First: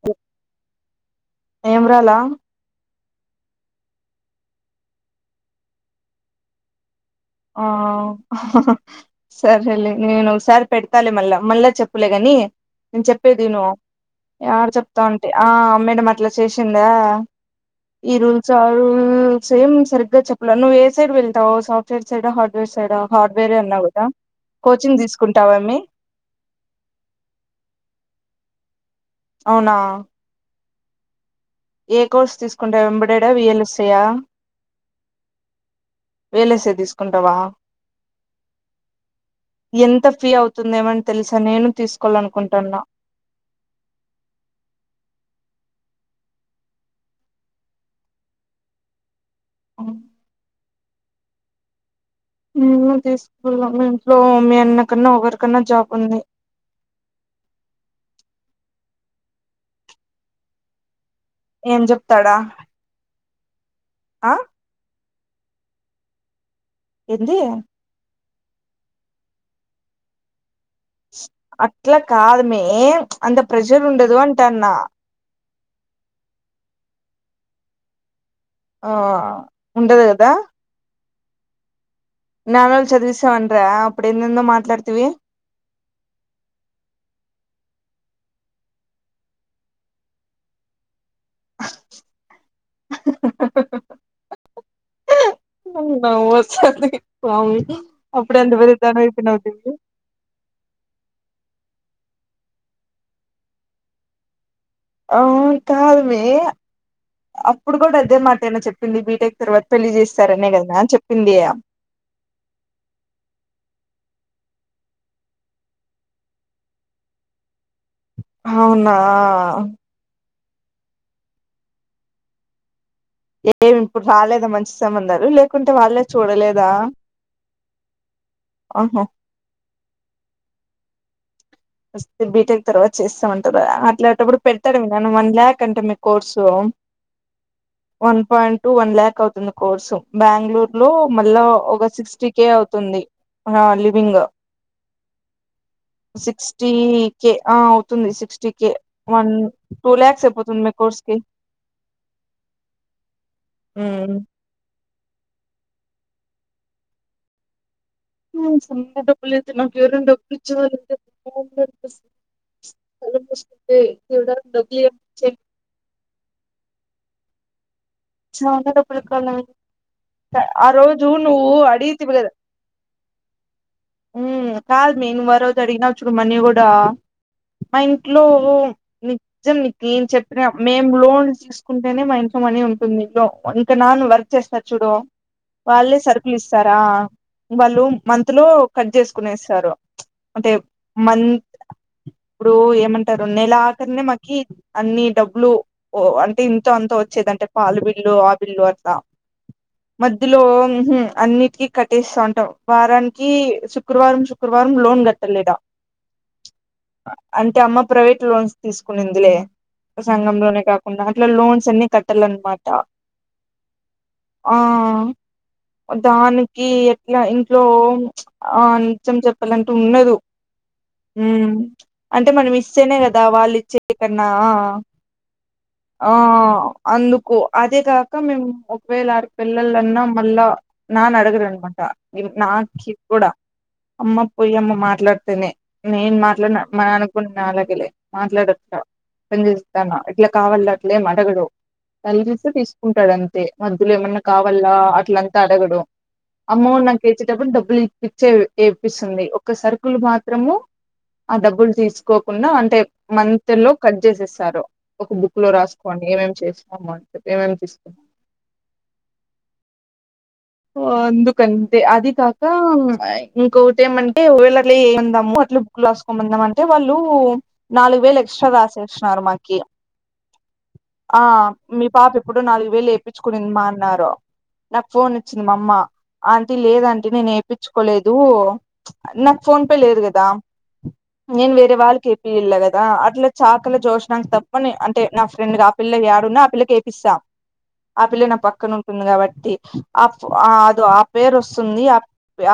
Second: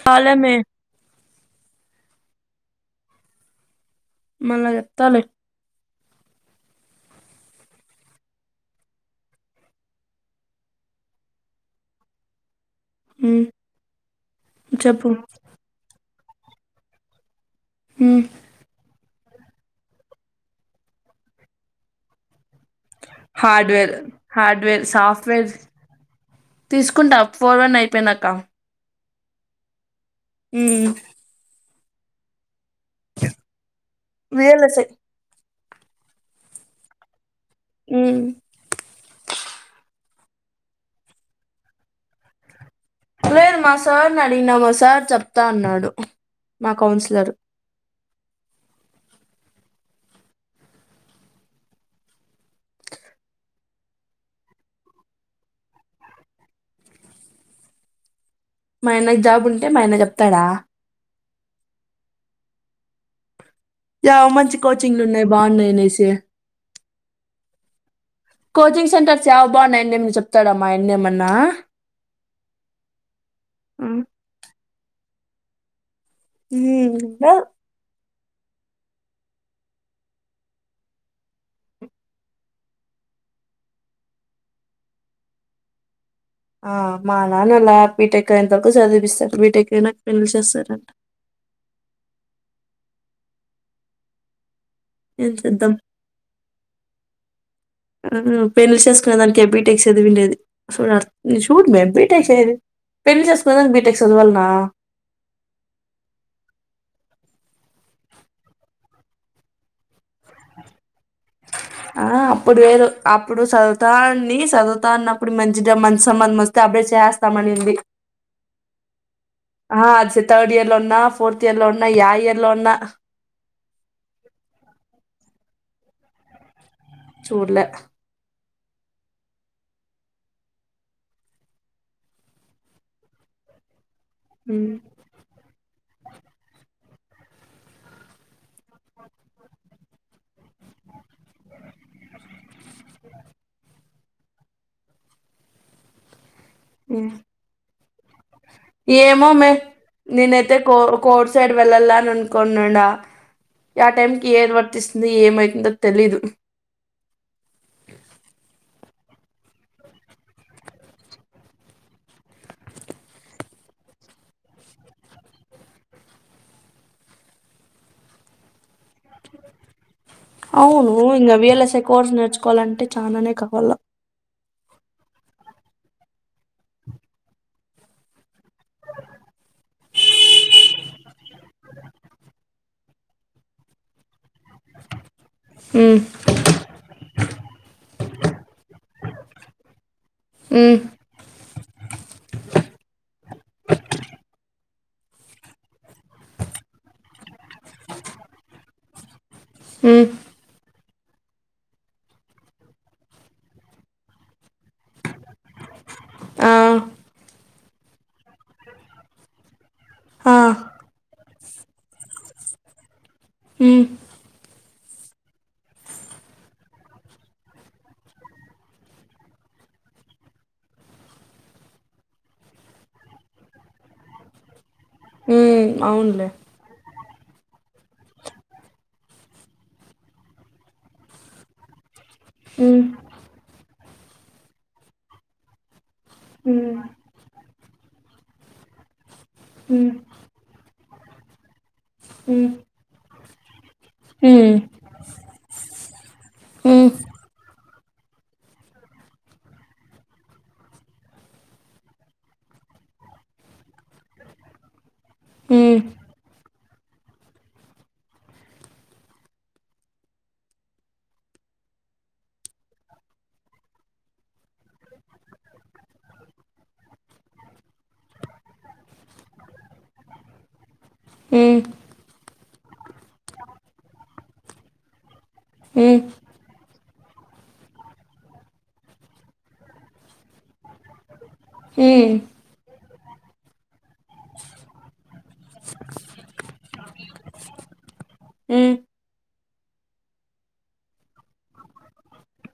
కాలమే. ఏం రాలా. మళ్ళ చెప్తలే. ఆ సరేలే నేను ఒకసారి పెడతాలే మళ్ళా మళ్ళా చెప్పులే గానీ. నేన్ ఉమ్ చెప్పేదిను. యాద్ చెప్పు చెప్తాంటి ఆ మేద మత్. అట్లా చేసిందా ఈ ఉమ్ రూల్ చాలు ఉమ్ సేమ్ సరిగ్గా చెప్పలే నువ్వు ఏ సైడ్ వెళ్తావు software side hardware hardware కదా హార్డ్వేర్ కోచింగ్ సాఫ్ట్వేర్ తీసుకుంటావామ్మి తీసుకుంటా ప్ ఫోర్ వన్ అయిపోయినాక అవునా ఉమ్ ఏ కోర్స్ తీసుకుం టావ్ ఎంబెడెడ్ ఆ వి ఎల్ ఎస్ ఐ ఆ రియల్ఎస్ఐ వి ఎల్ ఎస్ ఐ తీసుకుంటావా ఉమ్ ఎంత ఫీ అవుతుంది ఏమని తెలుసా నేను తీసుకోవాలనుకుంటున్నా లేదు మా సార్ నీ అడిగినా మా సార్ చెప్తా అన్నాడు మా కౌన్సిలర్ అవు ఉమ్ తీసుకుందాం మీ ఇంట్లో మీ అన్న కన్నా ఒకరికన్నా జాబ్ ఉంది మాయన్న జాబ్ ఉంటే మాయన్న చెప్తాడా ఏం చెప్తాడా జాబ్ ఆ మంచి కోచింగ్లు ఉన్నాయి బాగున్నాయి అనేసి ఏంది కోచింగ్ సెంటర్స్ యావి బాగున్నాయ్ అనేది చెప్తాడ అట్లా కాదు మే అంత ప్రెజర్ ఉమ్ ఉండదు అంటాన్న ఉమ్ ఇంకా ఆ ఉండదు కదా ననాలు చదివేసా అంట అప్పుడు ఏందో ఏందో మాట్లాడతవి ఆ మా నాన్న అలా బీటెక్కయినంత వరకు చదివిస్తారు బీటెక్క అయినాక పెళ్ళి చేస్తారంట ఏం చేద్దాం నవ్వు వస్తాంది స్వామి అప్పుడే అంత పెద్ద పెండ్లి దానివి చేసుకునే అయిపోయినావు దానికి నువ్వు బీటెక్స్ చదివిండేది అసో చూడు మేము బీటెక్స్ [unintelligible] పెళ్లి చేసుకునేదానికి బీటెక్ చదువాలనా హా కాదుమీ అప్పుడు కూడా ఇదే మాటేనా చెప్పింది బీటెక్ తరువాత్ పెళ్ళి చేస్తారనే కదా చెప్ ఆ అప్పుడు వేరు అప్పుడు సాధుతా సదువుతా అన్నప్పుడు మంచిగా మంచి సంబంధం వస్తే అపుడే చేస్తామనింది హవునా.. అది థర్డ్ ఇయర్ లో ఉన్నా ఫోర్త్ ఇయర్ లో ఉన్నా యా ఇయర్ లో ఉన్నా ఏమి ఇప్పుడు రాలేదా మంచి సంమంధాలు లేకుంటే వాళ్ళే చూడలేదా ఉడిలె ఆహో ఫస్ట్ బీటెక్ తర్వాత చేస్తమంటారు అట్లా అప్పుడు హ్మ్. పెడ్తాడేము నను వన్ ల్యాక్ అంటే course one point one lakh అవుతుంది కోర్సు బెంగళూరు లో మళ్ళా ఒక సిక్స్టీ కే అవుతుంది ఇగ లివింగ్ సిక్స్ హ్ కే వన్ ఏమోమే టూ ల్యాక్స్ నేనైతే అయిపోతుంది మీ కో కోర్స్ కి కోడ్ సైడ్ వెళ్ళాలనుకున్నండా ఆ టైంకి ఏది వర్తీస్ ది ఏమైతుందో తెలీదు హ్ సమాయానికి డబ్బు లేదు నాకు ఎవరన్న డబ్బు ఇచ్చేవాళ్ళుంటే బాగుండేది ఫ్రెండ్స్ కళ్ళు మూసుకుంటే దేవుడా డబ్బులియ చెప్పి చాలా డబ్బు అవును రోజు ఇంక నువ్వు వి ఎల్ ఎస్ ఐ అడిగితివి కోర్స్ కదా నేర్చుకోవాలంటే చాలా నే కావాల మ్మ్ కాదు మీ నువ్యు ఆ రోజు అడిగినవ్ చూడు మనీ కూడా మా ఇంట్లో నిజం నీకు ఏం చెప్పిన మేము లోన్లు తీసుకుంటేనే మా ఇంట్లో మనీ ఉం నిజం అంటే నాన్ వర్క్ చేస్తారు. చూడు వాళ్ళే హ్మ్. సరుకులు ఇస్తారా వాళ్ళు మంత్ లో కట్ చేసుకునేస్తరు అంటే హ్మ్. మంత్ ఇప్పుడు ఏమంటారు. నెల ఆకరినే మాకి అన్ని డబ్బులు ఓ అంటే ఇంతో అంతో వచ్చేదంటే పాలు బిల్లు ఆ బిల్లు అట్లా హ్మ్. మధ్యలో ఉహ్ అన్నిటికీ కట్టేస్తాంటాం వారానికి శుక్రవారం శుక్రవారం లోన్ కట్టలిడా ఆ! ఆ అంటే అమ్మ ప్రైవెట్ లోన్స్ తీసుకునిందిలే ఆ! సంగంలోనే కాకుండా అట్లా లోన్స్ అన్ని కట్టాలని మట హ్ ఆ దానికి ఎట్లా ఇంట్లో ఆ నిత్యం చెప్పాలంటే ఉండదు. ఉ అంటే మనం ఇస్తేనే కదా వాళ్ళు ఇచ్చేది కన్నా ఆ ఉ అవునులే అందుక్ కు అదే కాక మేము ఒకవేల ఆరు పిల్లలన్నా మళ్ళా నాన్న అడగరన్నమాట నాన్ హ్మ్. కి సిగ్ కూడా అమ్మ పొయ్యమ్మ మాట్లాడితేనే నేను మాట్లాడిన హ్మ్. మా నాన్న కున్న నాలాగే లె మాట్లాడరు పని హ్మ్. చేస్తాన్న ఇట్లా కావాల్ల [unintelligible] తలిగిస్తే హ్మ్. తీసుకుంటడం మద్దులు ఏమన్నా హ్మ్. కావాల్ల అట్లా అన్ అడగడం. అమ్మౌ హ్మ్. హ్మ్. నాకు ఇచ్చేటప్పుడు డబ్బులు ఇప్పించే ఏ ఇప్పిస్తుంది. ఒక సర్కుల్ మాత్రము ఆ డబ్బులు తీసుకోకున్న అంటే మంత్ లో కట్ జెసేస్తారు. ఒక బుక్ లో హ్మ్. రాసుకోని ఏమేం చేస్ అమ్మ అంటే ఎం ఎం తీసుకున్నావ్ ఆ ఎందుకంటే అది కాక ఇంకొటి ఏమంటే వాల్ అట్లా చేయి అందాము. అట్లే బుక్ రాసుకోందామ అంటే వాళ్ళు నాలుగు వేలు ఎక్స్ట్రా రాసేసిన్నారు. మాకి ఆ హ్మ్. మీ పాప ఎప్పుడు నాలుగు వేలు వేపిచ్చుకునిందమ్మా అన్నారు. నాకు ఫోన్ చి మామ్మ హ్మ్. హ్మ్. అం లేదాంటి నేను ఏపిచ్చుకోలేదు. నాకు ఫోన్ పే లేదు గాదా నేను వేరే వాల్లాక్ ఏపియ్ లె గదా ఆ అట్లా చాకల జోశ్నకి తప్ప అంటే నా ఫ్రెండ్ ఆ పిల్ల ఏడున్నా ఆ పిల్లకి ఏపిస్తా ఆ పిల్ల నా పక్కన హ్మ్. ఉంటుంది. కాబట్టి ఆప్ అదో ఆ పేరు వస్తుంది. ఆ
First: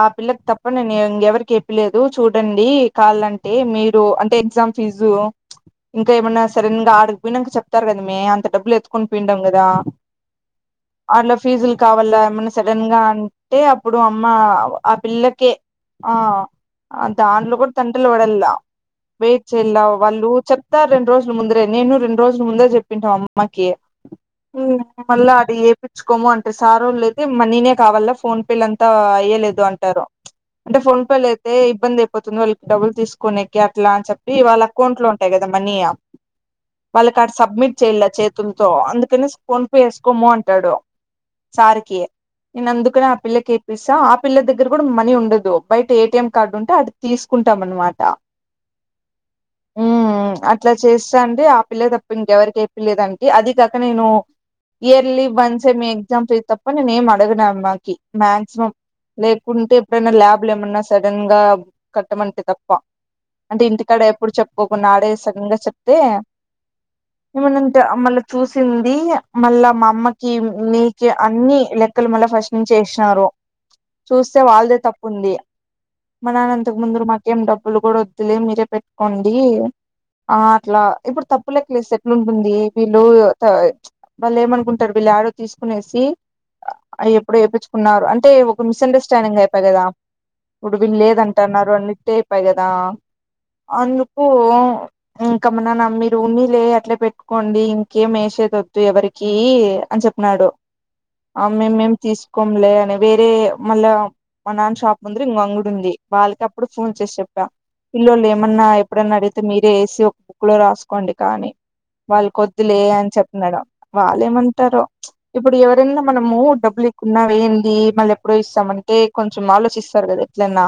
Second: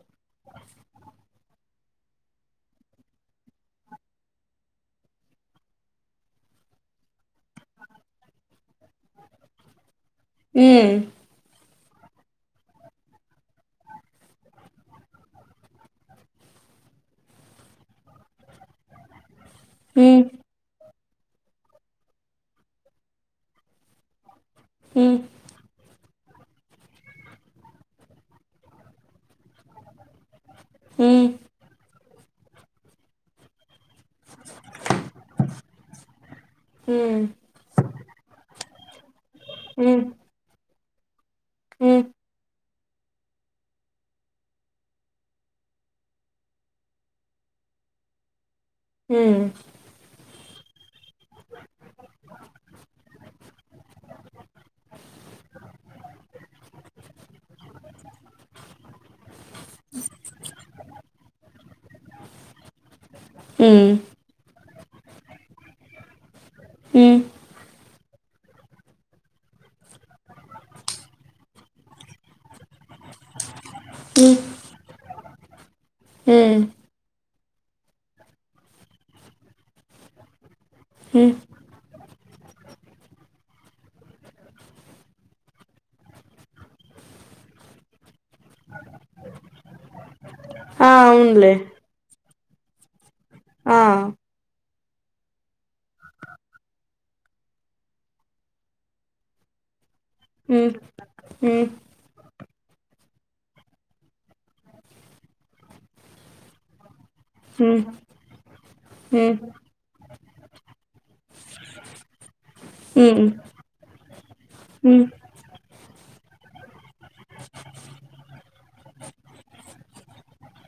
ఆ పిల్లకి తప్ప నేను ఇంగా ఎవరికి ఏపియ్లేదు. చూడండి కావలంటే మీరు అంటే ఎగ్జామ్ ఫీజు ఇంకా ఏమన్నా సడేన్ గా ఆడిగిపోయినంక చెప్తారు. గదమ్మీ అంత డబ్బులు ఎత్తుకొని పోయిండాం గదా హ్మ్. హ్మ్. హ్మ్. అల్ల ఫీజుల్ కావాల్ల మొన్న సడన్ గా అంటే అప్పుడు అమ్మ ఆ పిల్లకే ఆ దానిలో కూడా తంటలు పడల్లా వెయిట్ చేయల్ల వాళ్ళు చెప్తారు. రెండు రోజుల ముందరే నేను రెండు రోజుల ముందే చెప్పింట అమ్మకి హ్మ్. హ్మ్. మళ్ళ అది ఏయిచ్చుకోమ్మాంటే సారోళ్ళు లేదు తెమ్మ నేనే కావాల్ల ఫోన్ పేలంతా అయ్యలేదు అంటారు. అంటే ఫోన్ పే హ్మ్. హ్మ్. అయితే ఇబ్బంది అయిపోతుంది వాళ్ళకి డబ్బులు తీసుకోనీకి అట్లా అని చెప్పి వాళ్ళ అకౌంట్ లో ఉంటాయి. కదా మనీ వాళ్ళ కాడా సబ్మిట్ చేల చేతులతో అందుకనే ఫోన్ పే వేసుకోము అంటాడు సరికి నేను అందుకనే ఆ పిల్లకి ఎపిస్తా ఆ పిల్ల దగ్గర కూడా మనీ ఉండదు బయట ఏటిఎం కార్డు ఉంటే అటు తీసుకుంటాం అన్న మాట హ్మ్ అట్లా చేస్తా అండి ఆ పిల్లక్ తప్ప ఇంక ఎవరికి ఏపిల్లే దాంటీ అది కాక నేను ఇయర్లీ వన్సే మీ ఎగ్జామ్స్ తప్ప నేనేం అడగనా అమ్మాయి కి మాక్సిమం లేకుంటే ఎప్పుడైనా ల్యాబ్ లా ఏమన్నా సడన్ గా కట్టమంటే తప్ప హ్మ్. అంటే ఇంటి హ్మ్. కాడ ఎప్పుడు చెప్ ఒక నాడే సడన్ గా చెప్తే ఏమనంటే మళ్ళా చూసింది మళ్ళా మా అమ్మకి మీకి అన్ని లెక్కలు మళ్ళ ఫస్ట్ నుంచి ఎసినారు చూస్తే వాళ్దే తప్పు ఉంది హ్మ్. హ్మ్. మననంతకు ముందరు మా డబ్బులు కూడా వద్దులే మీరే పెట్టుకోండి ఇలా ఇప్పుడు హ్మ్. తప్పుల లెక్కలు ఎసె లుంటుంది వీళ్ళు అ ప్చ్ వాళ్ళు ఏమనుకుంటారు వీళ్ళు ఆడ తీసుకునేసి ఎప్పుడు ఏపిచుకున్నారు అంటే ఒక మిస్ అండర్స్టాండింగ్ అయిపోయ కదా ఆ! [unintelligible] అవునులే. లేదంటన్నారు అన్నటే ప్పాయి కదా ఆ! అందుకు ఇంకా మనాన్న మీరు ఉన్నలే అట్లే పెట్టుకోండి ఇంకేం వేసేదొద్దు ఎవరికి అని చెప్పినడు హ్మ్. ఆ హ్మ్. మేమేం తీసు కొమ్లే అని వేరే మళ్ళ మా నాన్న షాప్ ముందర ఇంకో అంగీడా ఉంది వాళ్ళకి అప్పుడు ఫోన్ చేసే ద హ్మ్. పిల్లలు ఏమన్నా ఎప్పుడన్నా హ్మ్. హ్మ్. అడిగితే మీరే ఎసి ఒక బుక్ లో రాసుకోండి కానీ వాళ్ళు కొద్ వద్దులే అని హ్మ్. చెపిన్నాడు వాళ్ళు ఏమంటారో హ్మ్. ప్చ్ ఇప్పుడు ఎవరి తిన్నాం మనము డబ్బులు ఇకున్న వెందిమళ్ళీ ఎప్పుడో ఇస్తామంటే కొంచెం ఆలోచిస్తారు కదా ఎట్లన్నా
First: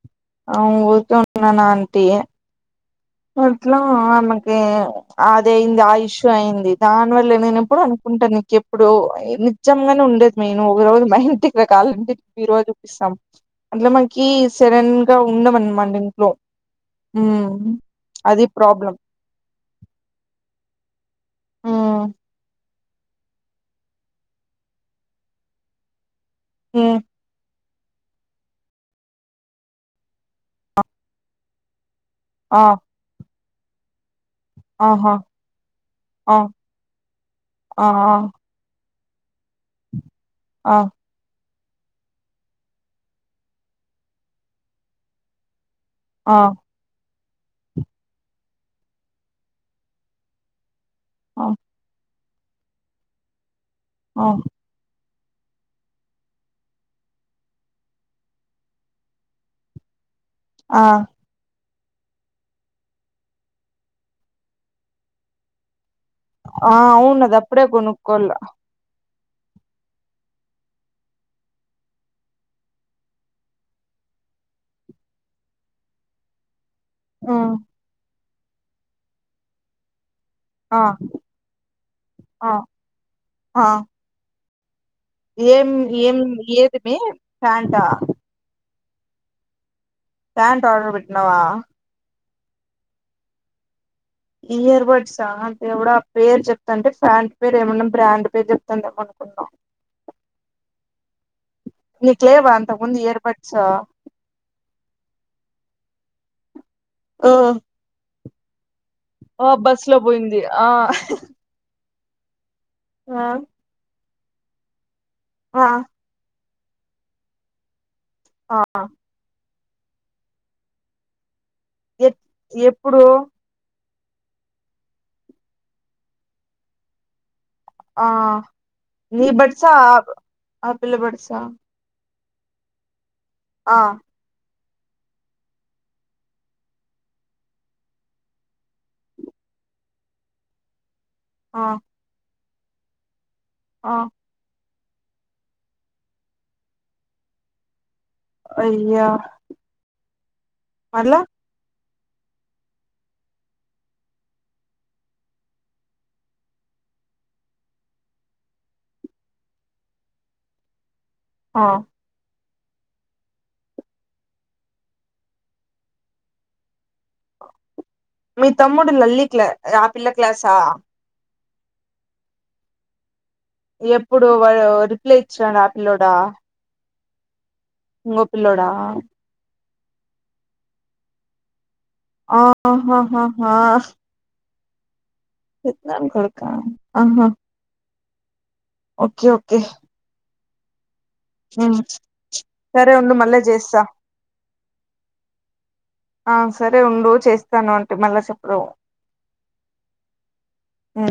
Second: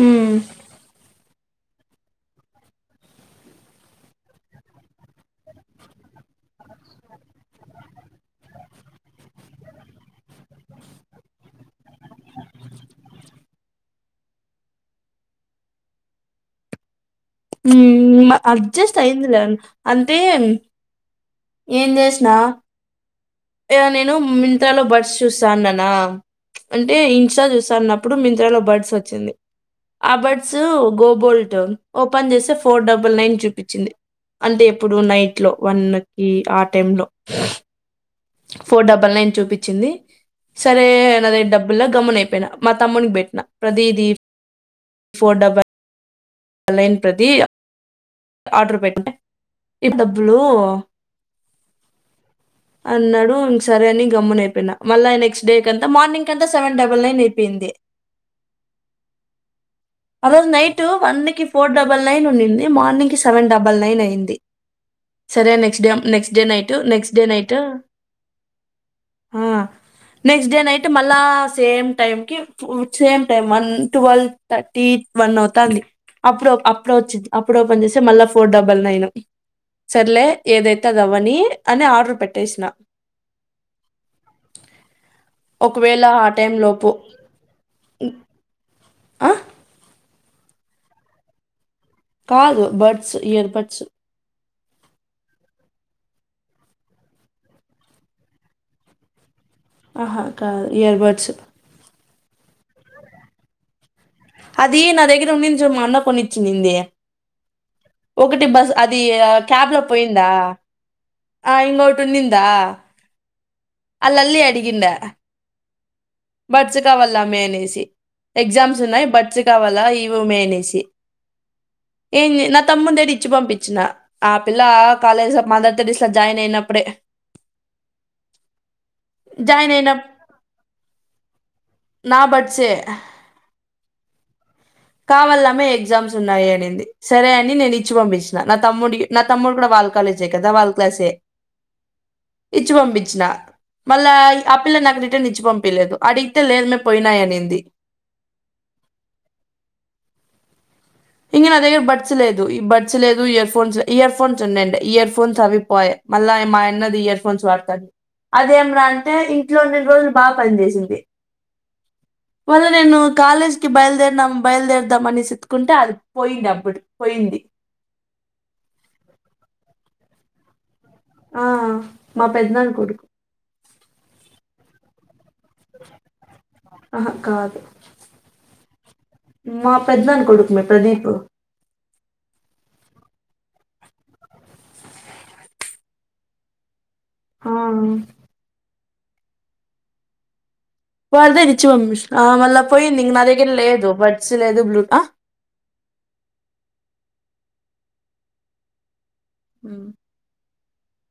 హ్మ్. అవును ఉరికే ఉండు నాన్న అంటి అట్లా ఆమెకి అది అయింది ఆ ఇష్యూ అయింది దానివల్ల నేను ఎప్పుడు అనుకుంటాను ఇంకెప్పుడు నిజంగానే ఉండేది నెను ఒక రోజు మా ఇంటికి రా కావాలా అంటే బీరువ చూపిస్తాం అట్లో మనకి సడన్ గా ఉండవనమాట ఇంట్లో మ్మ్ అది ప్రాబ్లం అడ్జస్ట్ అయిందిలే అంటే ఏం మ్మ్ చేసిన నేను మింత్రాలోబడ్స్ చూస్తాన్నాన అంటే మ్మ్ ఇన్స్ట్ చూస్ అన్నప్పుడు మింత్రాలో బడ్స్ వచ్చింది ఆ బడ్స్ గోబోల్ట్ ఓపెన్ చేస్తే ఆ ఫోర్డబల్ నైన్ చూప్ పిచ్చింది అంటే ఎప్పుడు ఆహా నైట్ లో వన్ కి ఆ టైం లో ఆ ఆ ఫోర్ డబ్ పళ్నయిన్ చూపి చ్చింది ఆ సరే అన్నది డబ్ బ్బులా గమ్మనైపోయిన మా తమ్మునికి పెట్టిన ప్రతిదీ ఫోర్ డబ ఆ ప్రదియా ఆర్డర్ పెట్టిన ఈ తప్పులు ఆ అన్నాడు సరే అని ఆ గమ్మన అయిపోయినా మళ్ళా ఆయన డేకి అంత మార్నింగ్ కంతా సెవెన్ డబుల్ నైన్ అయిపెయింది ఆ రోజు ఆ నైటు వన్ కి ఫోర్ డబల్ నైన్ ఉన్నింది మార్నింగ్కి సెవెన్ డబల్ నైన్ అయ్యింది సరే నెక్స్ట్ డే నెక్స్ట్ డే ఆ నైటు నెక్స్ట్ డే అవును అది నైటు అప్పుడే గొనుక్కోళ్ళ ఆ నెక్స్ట్ డే నైట్ మళ్ళా సేమ్ టైమ్ కీ సేమ్ టైమ్ వన్ ట్వెల్ థ టీ వన్ అవుతాంది అప్పుడు అ ప్పుడే వచ్చింది ఉమ్, అప్పుడు ఓపన్ జేస్తే మళ్ళా ఫోర్ డబుల్ నైన్ సర్లే ఆ ఏదైతే అదవ్వని అని ఆర్డర్ ఆ పెట్టేస్నా ఆ ఏం ఏం టైం ఏది లోపు మే ప్యాంటా ఆ ప్యాంట్ ఆర్డర్ పెట్నావా కాదు బడ్స్ ఇయర్ బడ్సు ఇయర్ బడ్సా దేవుడా పేరు చెప్తాంటే ఫ్యాంట్ పేరు ఏమన్నా బ్రాండ్ పేరు జోప్తాందేమో అనుకున్న ఆహా కాదు ఇయర్ బడ్సు నీకు లేవా అంతకు ముందు ఇయర్ బడ్సు అది నా దగ్గర ఉన్నింది చూ మా అన్న కొనిచ్చిన్నింది ఒకటి బజ్ అది ఆ క్యాబ్ లో బస్ పోయిందా పోయింది ఆ ఆ ఇంగో ఉండిందా ఆ ఆ లల్లి అడిగింద ఆ బడ్స్ కావలమ్మే అనేసి ఆ ఎగ్జామ్స్ ఉన్నాయి చ్చు కావాలా ఈవూమే అనేసి ఎ ఏంది నా తమ్మున్ ఎప్పుడు తోటి ఇచ్చి పంపిచ్చిన ఆ పిల్ల కాలేజ్ అఫ్ మదర్ తెరిస్లా జాయిన్ అయినప్పుడే ఆ నీ బడ్సా జాయిన్ అయిన ఆపిల్ల బడ్స్సా నా బడ్స్ ఏ అ కావాలా మే ఎగ్జామ్స్ ఉన్నాయి అనింది సరే అని నేనిచ్చి పంపించిన నా తమ్ముడి నా తమ్ముడు కూడా వాల్ కాలేజే కదా వాళ్ళ క్లాసే ఆ ఇచ్చి పంపించిన ఆ మల్లా అప్ పిల్ల నాకు రిటర్న్ ఇచ్చి పంపియలేదు అడిగితే లేదమే పోయినాయి అనింది అయ్యా మళ్ళ ఇంగ నా దగ్గర బడ్ స్ లేదు ఈ బడ్స్ లేదు ఇయర్ ఫోన్స్ ఇయర్ ఫోన్స్ ఉన్నాయండి ఇయర్ ఫోన్స్ అవిపోయె మల్లా మా ఆయన్నది ఇయర్ ఫోన్స్ వాడుతంది అదేం రా అంటే ఇంట్లో ఉన్నన్ని రోజులు బాగా పని చేేసింది ఆ మళ్ళ నేను కాలేజ్ కి బయలుదెరినం బయలుదేరదాం అనేసీ ఏత్తుకుంటే అది పోయింది అప్పుడు పోయింది. మీ తమ్ముడు లల్లి క్ల ఆ పిల్ల క్లాసా ఆ ఆ మా పెద్దనాన కొడుకు ఎప్పుడు వాడు ఆ రిప్లే యిచాడు ఆ పిల్లోడా అహ కాదు ఇంగో పిల్లోడా మా పెద్దన్నాన కొడుకుమే ప్రదీపు ఆహాహాహా పెద్దనాన్న కొడుకా ఆహా ఆ ఓకే ఓకే వారద రిచ్చీ ఉమ్. పంపించిన ఆ మళ్ళా సరే పోయింది ఇగ ఉండు నా మళ్ళా దగ్గర చేస్తా లేదు బడ్స్ లేదు బ్లూ మళ్ళ చెప్పురో హు ఆ